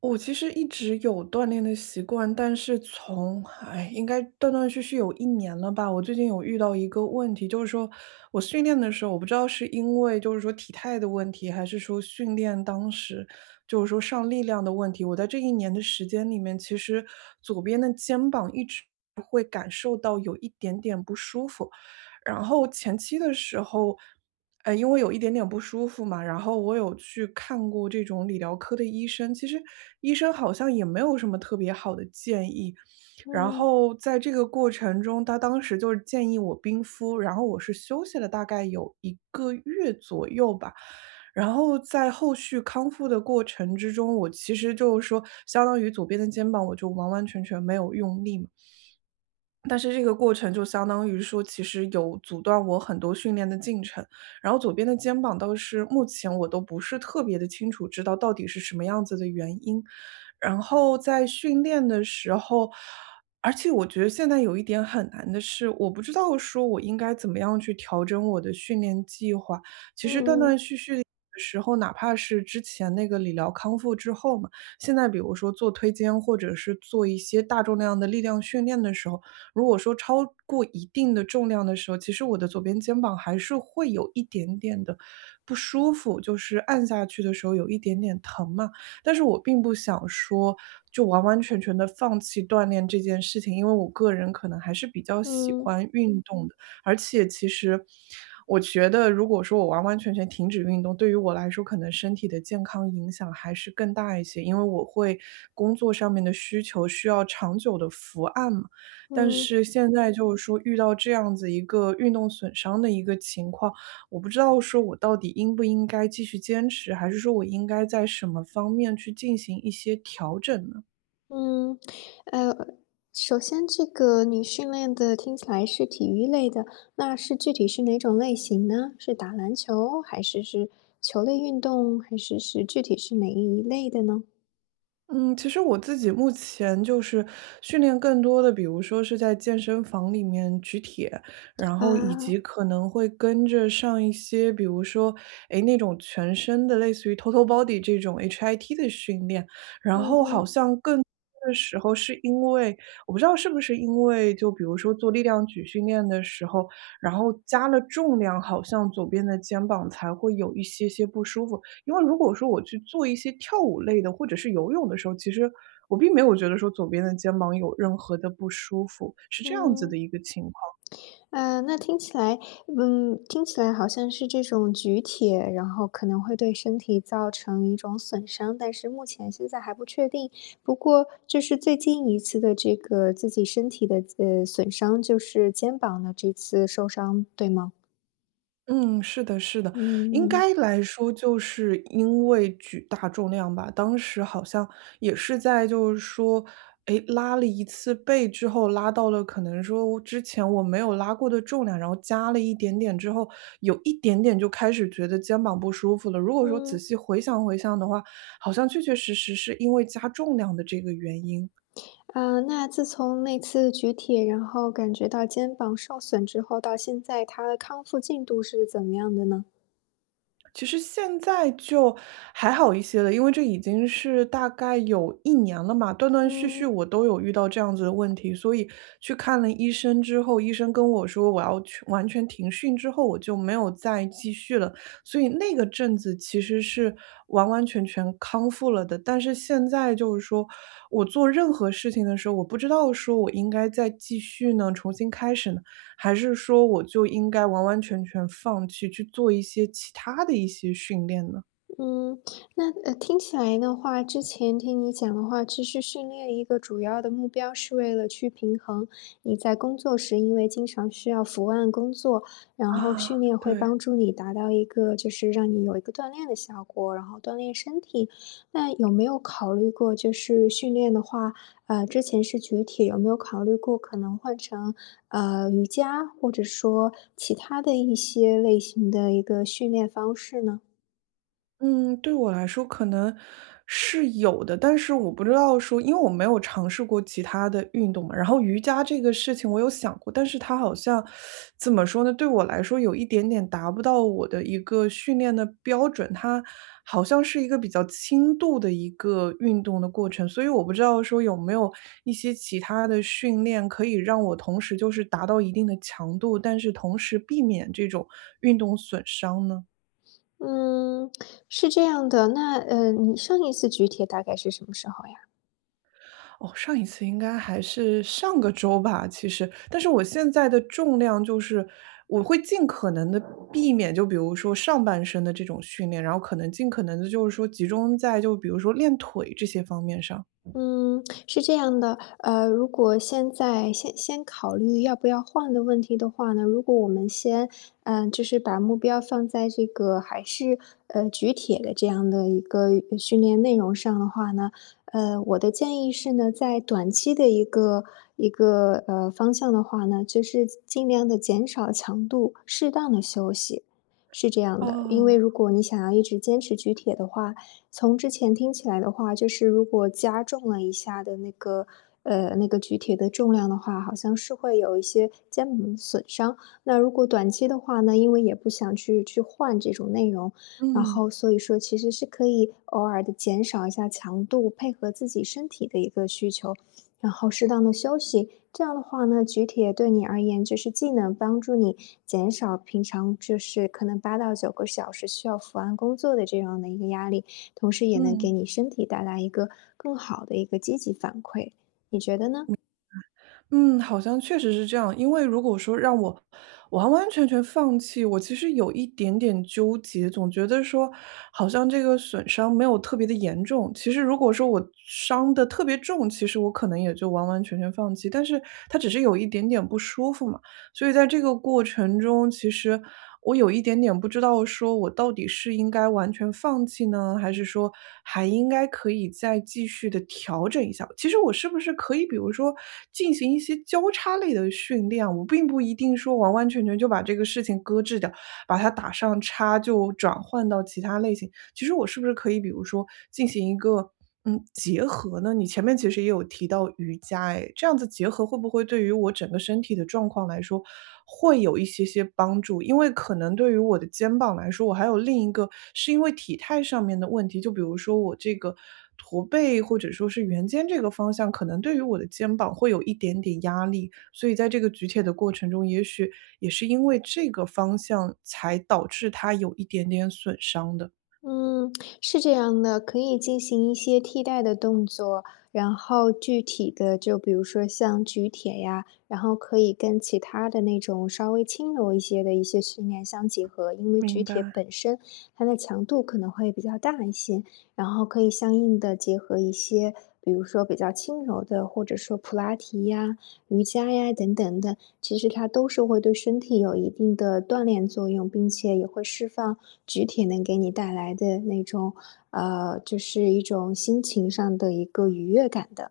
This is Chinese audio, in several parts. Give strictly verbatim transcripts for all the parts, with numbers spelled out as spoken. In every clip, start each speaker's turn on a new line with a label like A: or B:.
A: 我其实一直有锻炼的习惯，但是从，哎，应该断断续续有一年了吧。我最近有遇到一个问题，就是说我训练的时候，我不知道是因为就是说体态的问题，还是说训练当时就是说上力量的问题。我在这一年的时间里面，其实左边的肩膀一直会感受到有一点点不舒服。然后前期的时候，呃，因为有一点点不舒服嘛，然后我有去看过这种理疗科的医生，其实医生好像也没有什么特别好的建议。然
B: 嗯
A: 后在这个过程中，他当时就是建议我冰敷，然后我是休息了大概有一个月左右吧。然后在后续康复的过程之中，我其实就是说，相当于左边的肩膀我就完完全全没有用力嘛。但是这个过程就相当于说，其实有阻断我很多训练的进程。然后左边的肩膀倒是目前我都不是特别的清楚，知道到底是什么样子的原因。然后在训练的时候，而且我觉得现在有一点很难的是，我不知道说我应该怎么样去调整我的训练计划。其实断断
B: 嗯
A: 续续。的时候，哪怕是之前那个理疗康复之后嘛，现在比如说做推肩或者是做一些大重量的力量训练的时候，如果说超过一定的重量的时候，其实我的左边肩膀还是会有一点点的不舒服，就是按下去的时候有一点点疼嘛。但是我并不想说就完完全全的放弃锻炼这件事情，因为我个人可能还是比较喜
B: 嗯
A: 欢运动的，而且其实。我觉得，如果说我完完全全停止运动，对于我来说，可能身体的健康影响还是更大一些，因为我会工作上面的需求需要长久的伏案嘛。但
B: 嗯
A: 是现在就是说遇到这样子一个运动损伤的一个情况，我不知道说我到底应不应该继续坚持，还是说我应该在什么方面去进行一些调整呢？
B: 嗯，呃，首先这个你训练的听起来是体育类的，那是具体是哪种类型呢？是打篮球，还是是球类运动，还是是具体是哪一类的呢？
A: 嗯，其实我自己目前就是训练更多的，比如说是在健身房里面举铁，然后以
B: 啊，
A: 及可能会跟着上一些，比如说，诶，那种全身的类似于 total body 这种 H I T 的训练，然
B: 嗯
A: 后好
B: 哼，
A: 像更多的时候是因为我不知道是不是因为就比如说做力量举训练的时候，然后加了重量，好像左边的肩膀才会有一些些不舒服。因为如果说我去做一些跳舞类的或者是游泳的时候，其实我并没有觉得说左边的肩膀有任何的不舒服，是这样子
B: 嗯。
A: 的一个情况。
B: 嗯，那听起来，嗯，听起来好像是这种举铁，然后可能会对身体造成一种损伤，但是目前现在还不确定。不过，就是最近一次的这个自己身体的呃损伤，就是肩膀的这次受伤，对吗？
A: 嗯，是的，是的，应
B: 嗯
A: 该来说就是因为举大重量吧，当时好像也是在就是说，诶，拉了一次背之后，拉到了可能说我之前我没有拉过的重量，然后加了一点点之后，有一点点就开始觉得肩膀不舒服了。如果说仔
B: 嗯。
A: 细回想回想的话，好像确确实实是因为加重量的这个原因。
B: 啊，那自从那次举铁，然后感觉到肩膀受损之后，到现在他的康复进度是怎么样的呢？
A: 其实现在就还好一些了，因为这已经是大概有一年了嘛，断断续续
B: 嗯。
A: 我都有遇到这样子的问题。所以去看了医生之后，医生跟我说我要去完全停训之后，我就没有再继续了。所以那个阵子其实是完完全全康复了的。但是现在就是说，我做任何事情的时候，我不知道说我应该再继续呢，重新开始呢，还是说我就应该完完全全放弃，去做一些其他的一些训练呢？
B: 嗯，那呃，听起来的话，之前听你讲的话，其实训练一个主要的目标是为了去平衡你在工作时，因为经常需要伏案工作，然后
A: 啊，
B: 训练会
A: 对。
B: 帮助你达到一个就是让你有一个锻炼的效果，然后锻炼身体。那有没有考虑过，就是训练的话，呃，之前是举铁，有没有考虑过可能换成呃瑜伽，或者说其他的一些类型的一个训练方式呢？
A: 嗯，对我来说可能是有的，但是我不知道说，因为我没有尝试过其他的运动嘛。然后瑜伽这个事情我有想过，但是它好像怎么说呢？对我来说有一点点达不到我的一个训练的标准，它好像是一个比较轻度的一个运动的过程，所以我不知道说有没有一些其他的训练可以让我同时就是达到一定的强度，但是同时避免这种运动损伤呢？
B: 嗯，是这样的，那，呃，你上一次举铁大概是什么时候呀？
A: 哦，上一次应该还是上个周吧，其实，但是我现在的重量就是，我会尽可能的避免，就比如说上半身的这种训练，然后可能尽可能的就是说集中在就比如说练腿这些方面上。
B: 嗯，是这样的，呃，如果现在先先考虑要不要换的问题的话呢，如果我们先，嗯、就是把目标放在这个还是呃举铁的这样的一个呃训练内容上的话呢，呃，我的建议是呢，在短期的一个一个呃方向的话呢，就是尽量的减少强度，适当的休息，是这样的，因为
A: 哦，
B: 如果你想要一直坚持举铁的话，从之前听起来的话，就是如果加重了一下的那个，呃，那个举铁的重量的话，好像是会有一些肩膀损伤。那如果短期的话呢，因为也不想去去换这种内容，然
A: 嗯，
B: 后所以说其实是可以偶尔的减少一下强度，配合自己身体的一个需求，然后适当的休息。这样的话呢，举铁对你而言就是既能帮助你减少平常就是可能八到九个小时需要伏案工作的这样的一个压力，同时也能给
A: 嗯。
B: 你身体带来一个更好的一个积极反馈，你觉得呢？
A: 嗯，好像确实是这样。因为如果说让我完完全全放弃，我其实有一点点纠结，总觉得说好像这个损伤没有特别的严重。其实如果说我伤的特别重，其实我可能也就完完全全放弃，但是它只是有一点点不舒服嘛。所以在这个过程中，其实我有一点点不知道，说我到底是应该完全放弃呢，还是说还应该可以再继续的调整一下？其实我是不是可以，比如说进行一些交叉类的训练啊我并不一定说完完全全就把这个事情搁置掉，把它打上叉，就转换到其他类型。其实我是不是可以比如说进行一个嗯结合呢？你前面其实也有提到瑜伽，哎，这样子结合会不会对于我整个身体的状况来说会有一些些帮助？因为可能对于我的肩膀来说，我还有另一个是因为体态上面的问题，就比如说我这个。驼背或者说是圆肩这个方向，可能对于我的肩膀会有一点点压力，所以在这个举铁的过程中，也许也是因为这个方向才导致它有一点点损伤的。
B: 嗯，是这样的，可以进行一些替代的动作，然后具体的就比如说像举铁呀，然后可以跟其他的那种稍微轻柔一些的一些训练相结合，因为举
A: 明
B: 铁
A: 白，
B: 本身它的强度可能会比较大一些，然后可以相应的结合一些，比如说比较轻柔的，或者说普拉提呀，瑜伽呀等等的，其实它都是会对身体有一定的锻炼作用，并且也会释放举铁能给你带来的那种，呃，就是一种心情上的一个愉悦感的。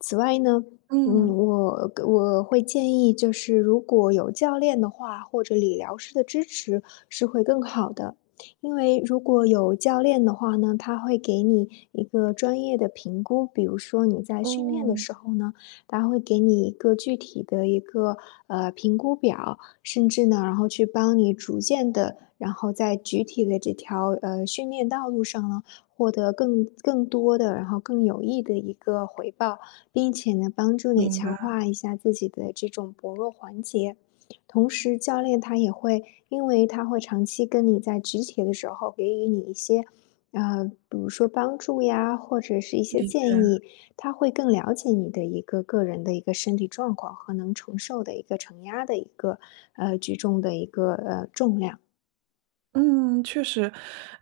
B: 此外呢，嗯，
A: 嗯，
B: 我我会建议就是如果有教练的话，或者理疗师的支持是会更好的。因为如果有教练的话呢，他会给你一个专业的评估，比如说你在训练的
A: 哦，
B: 时候呢，他会给你一个具体的一个呃评估表，甚至呢，然后去帮你逐渐的，然后在具体的这条呃训练道路上呢，获得更更多的，然后更有益的一个回报。并且呢，帮助你
A: 明白，
B: 强化一下自己的这种薄弱环节。同时，教练他也会，因为他会长期跟你在举铁的时候给予你一些，呃，比如说帮助呀，或者是一些
A: 理
B: 建
A: 解。
B: 议，他会更了解你的一个个人的一个身体状况和能承受的一个承压的一个呃举重的一个呃重量。
A: 嗯，确实，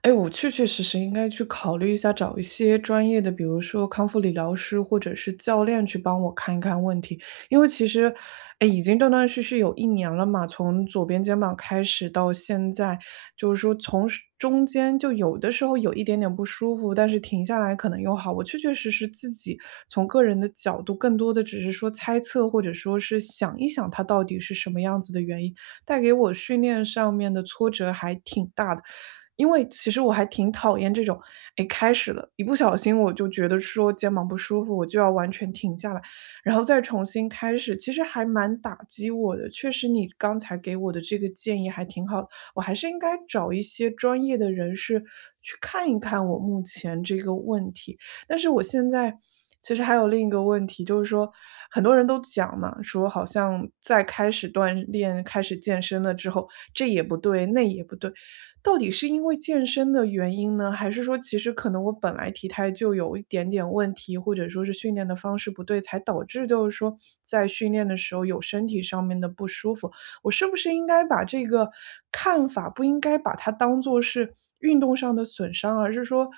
A: 哎，我确确实实应该去考虑一下，找一些专业的，比如说康复理疗师或者是教练去帮我看一看问题。因为其实，哎，已经断断续续有一年了嘛，从左边肩膀开始到现在，就是说从是中间就有的时候有一点点不舒服，但是停下来可能又好。我确确实实自己从个人的角度，更多的只是说猜测，或者说是想一想它到底是什么样子的原因。带给我训练上面的挫折还挺大的。因为其实我还挺讨厌这种，哎，开始了，一不小心我就觉得说肩膀不舒服，我就要完全停下来，然后再重新开始，其实还蛮打击我的。确实，你刚才给我的这个建议还挺好的，我还是应该找一些专业的人士去看一看我目前这个问题。但是我现在其实还有另一个问题，就是说很多人都讲嘛，说好像在开始锻炼、开始健身了之后，这也不对，那也不对。到底是因为健身的原因呢，还是说其实可能我本来体态就有一点点问题，或者说是训练的方式不对，才导致就是说在训练的时候有身体上面的不舒服？我是不是应该把这个看法不应该把它当做是运动上的损伤，而是说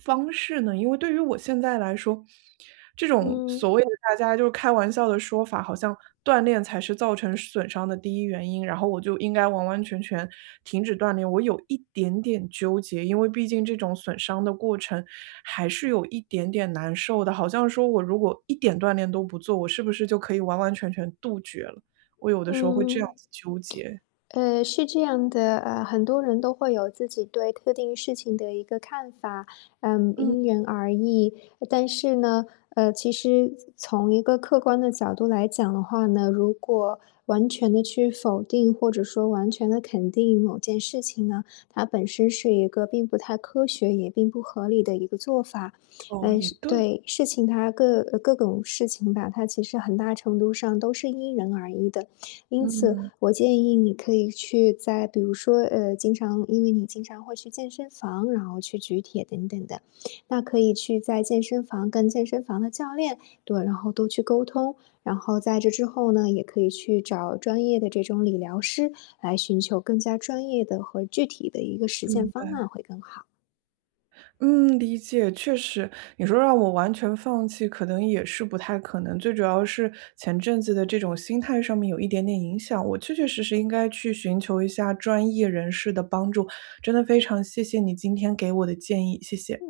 A: 方式呢？因为对于我现在来说，这种所
B: 嗯
A: 谓的大家就是开玩笑的说法，好像锻炼才是造成损伤的第一原因，然后我就应该完完全全停止锻炼，我有一点点纠结，因为毕竟这种损伤的过程还是有一点点难受的，好像说我如果一点锻炼都不做，我是不是就可以完完全全杜绝了？我有的时候会这样
B: 嗯。
A: 子纠结。
B: 呃，是这样的，呃，很多人都会有自己对特定事情的一个看法，嗯，
A: 嗯，
B: 因人而异。但是呢，呃，其实从一个客观的角度来讲的话呢，如果完全的去否定或者说完全的肯定某件事情呢，它本身是一个并不太科学也并不合理的一个做法。
A: 哦，
B: 嗯，
A: 也
B: 是
A: 对，
B: 对事情它各呃各种事情吧，它其实很大程度上都是因人而异的。因此，
A: 嗯，
B: 我建议你可以去在比如说，呃，经常因为你经常会去健身房，然后去举铁等等的，那可以去在健身房跟健身房的教练，对，然后多去沟通。然后在这之后呢，也可以去找专业的这种理疗师来寻求更加专业的和具体的一个实践
A: 明
B: 方
A: 白。
B: 案会更好。
A: 嗯，理解，确实，你说让我完全放弃，可能也是不太可能。最主要是前阵子的这种心态上面有一点点影响，我确确实实应该去寻求一下专业人士的帮助。真的非常谢谢你今天给我的建议，谢谢。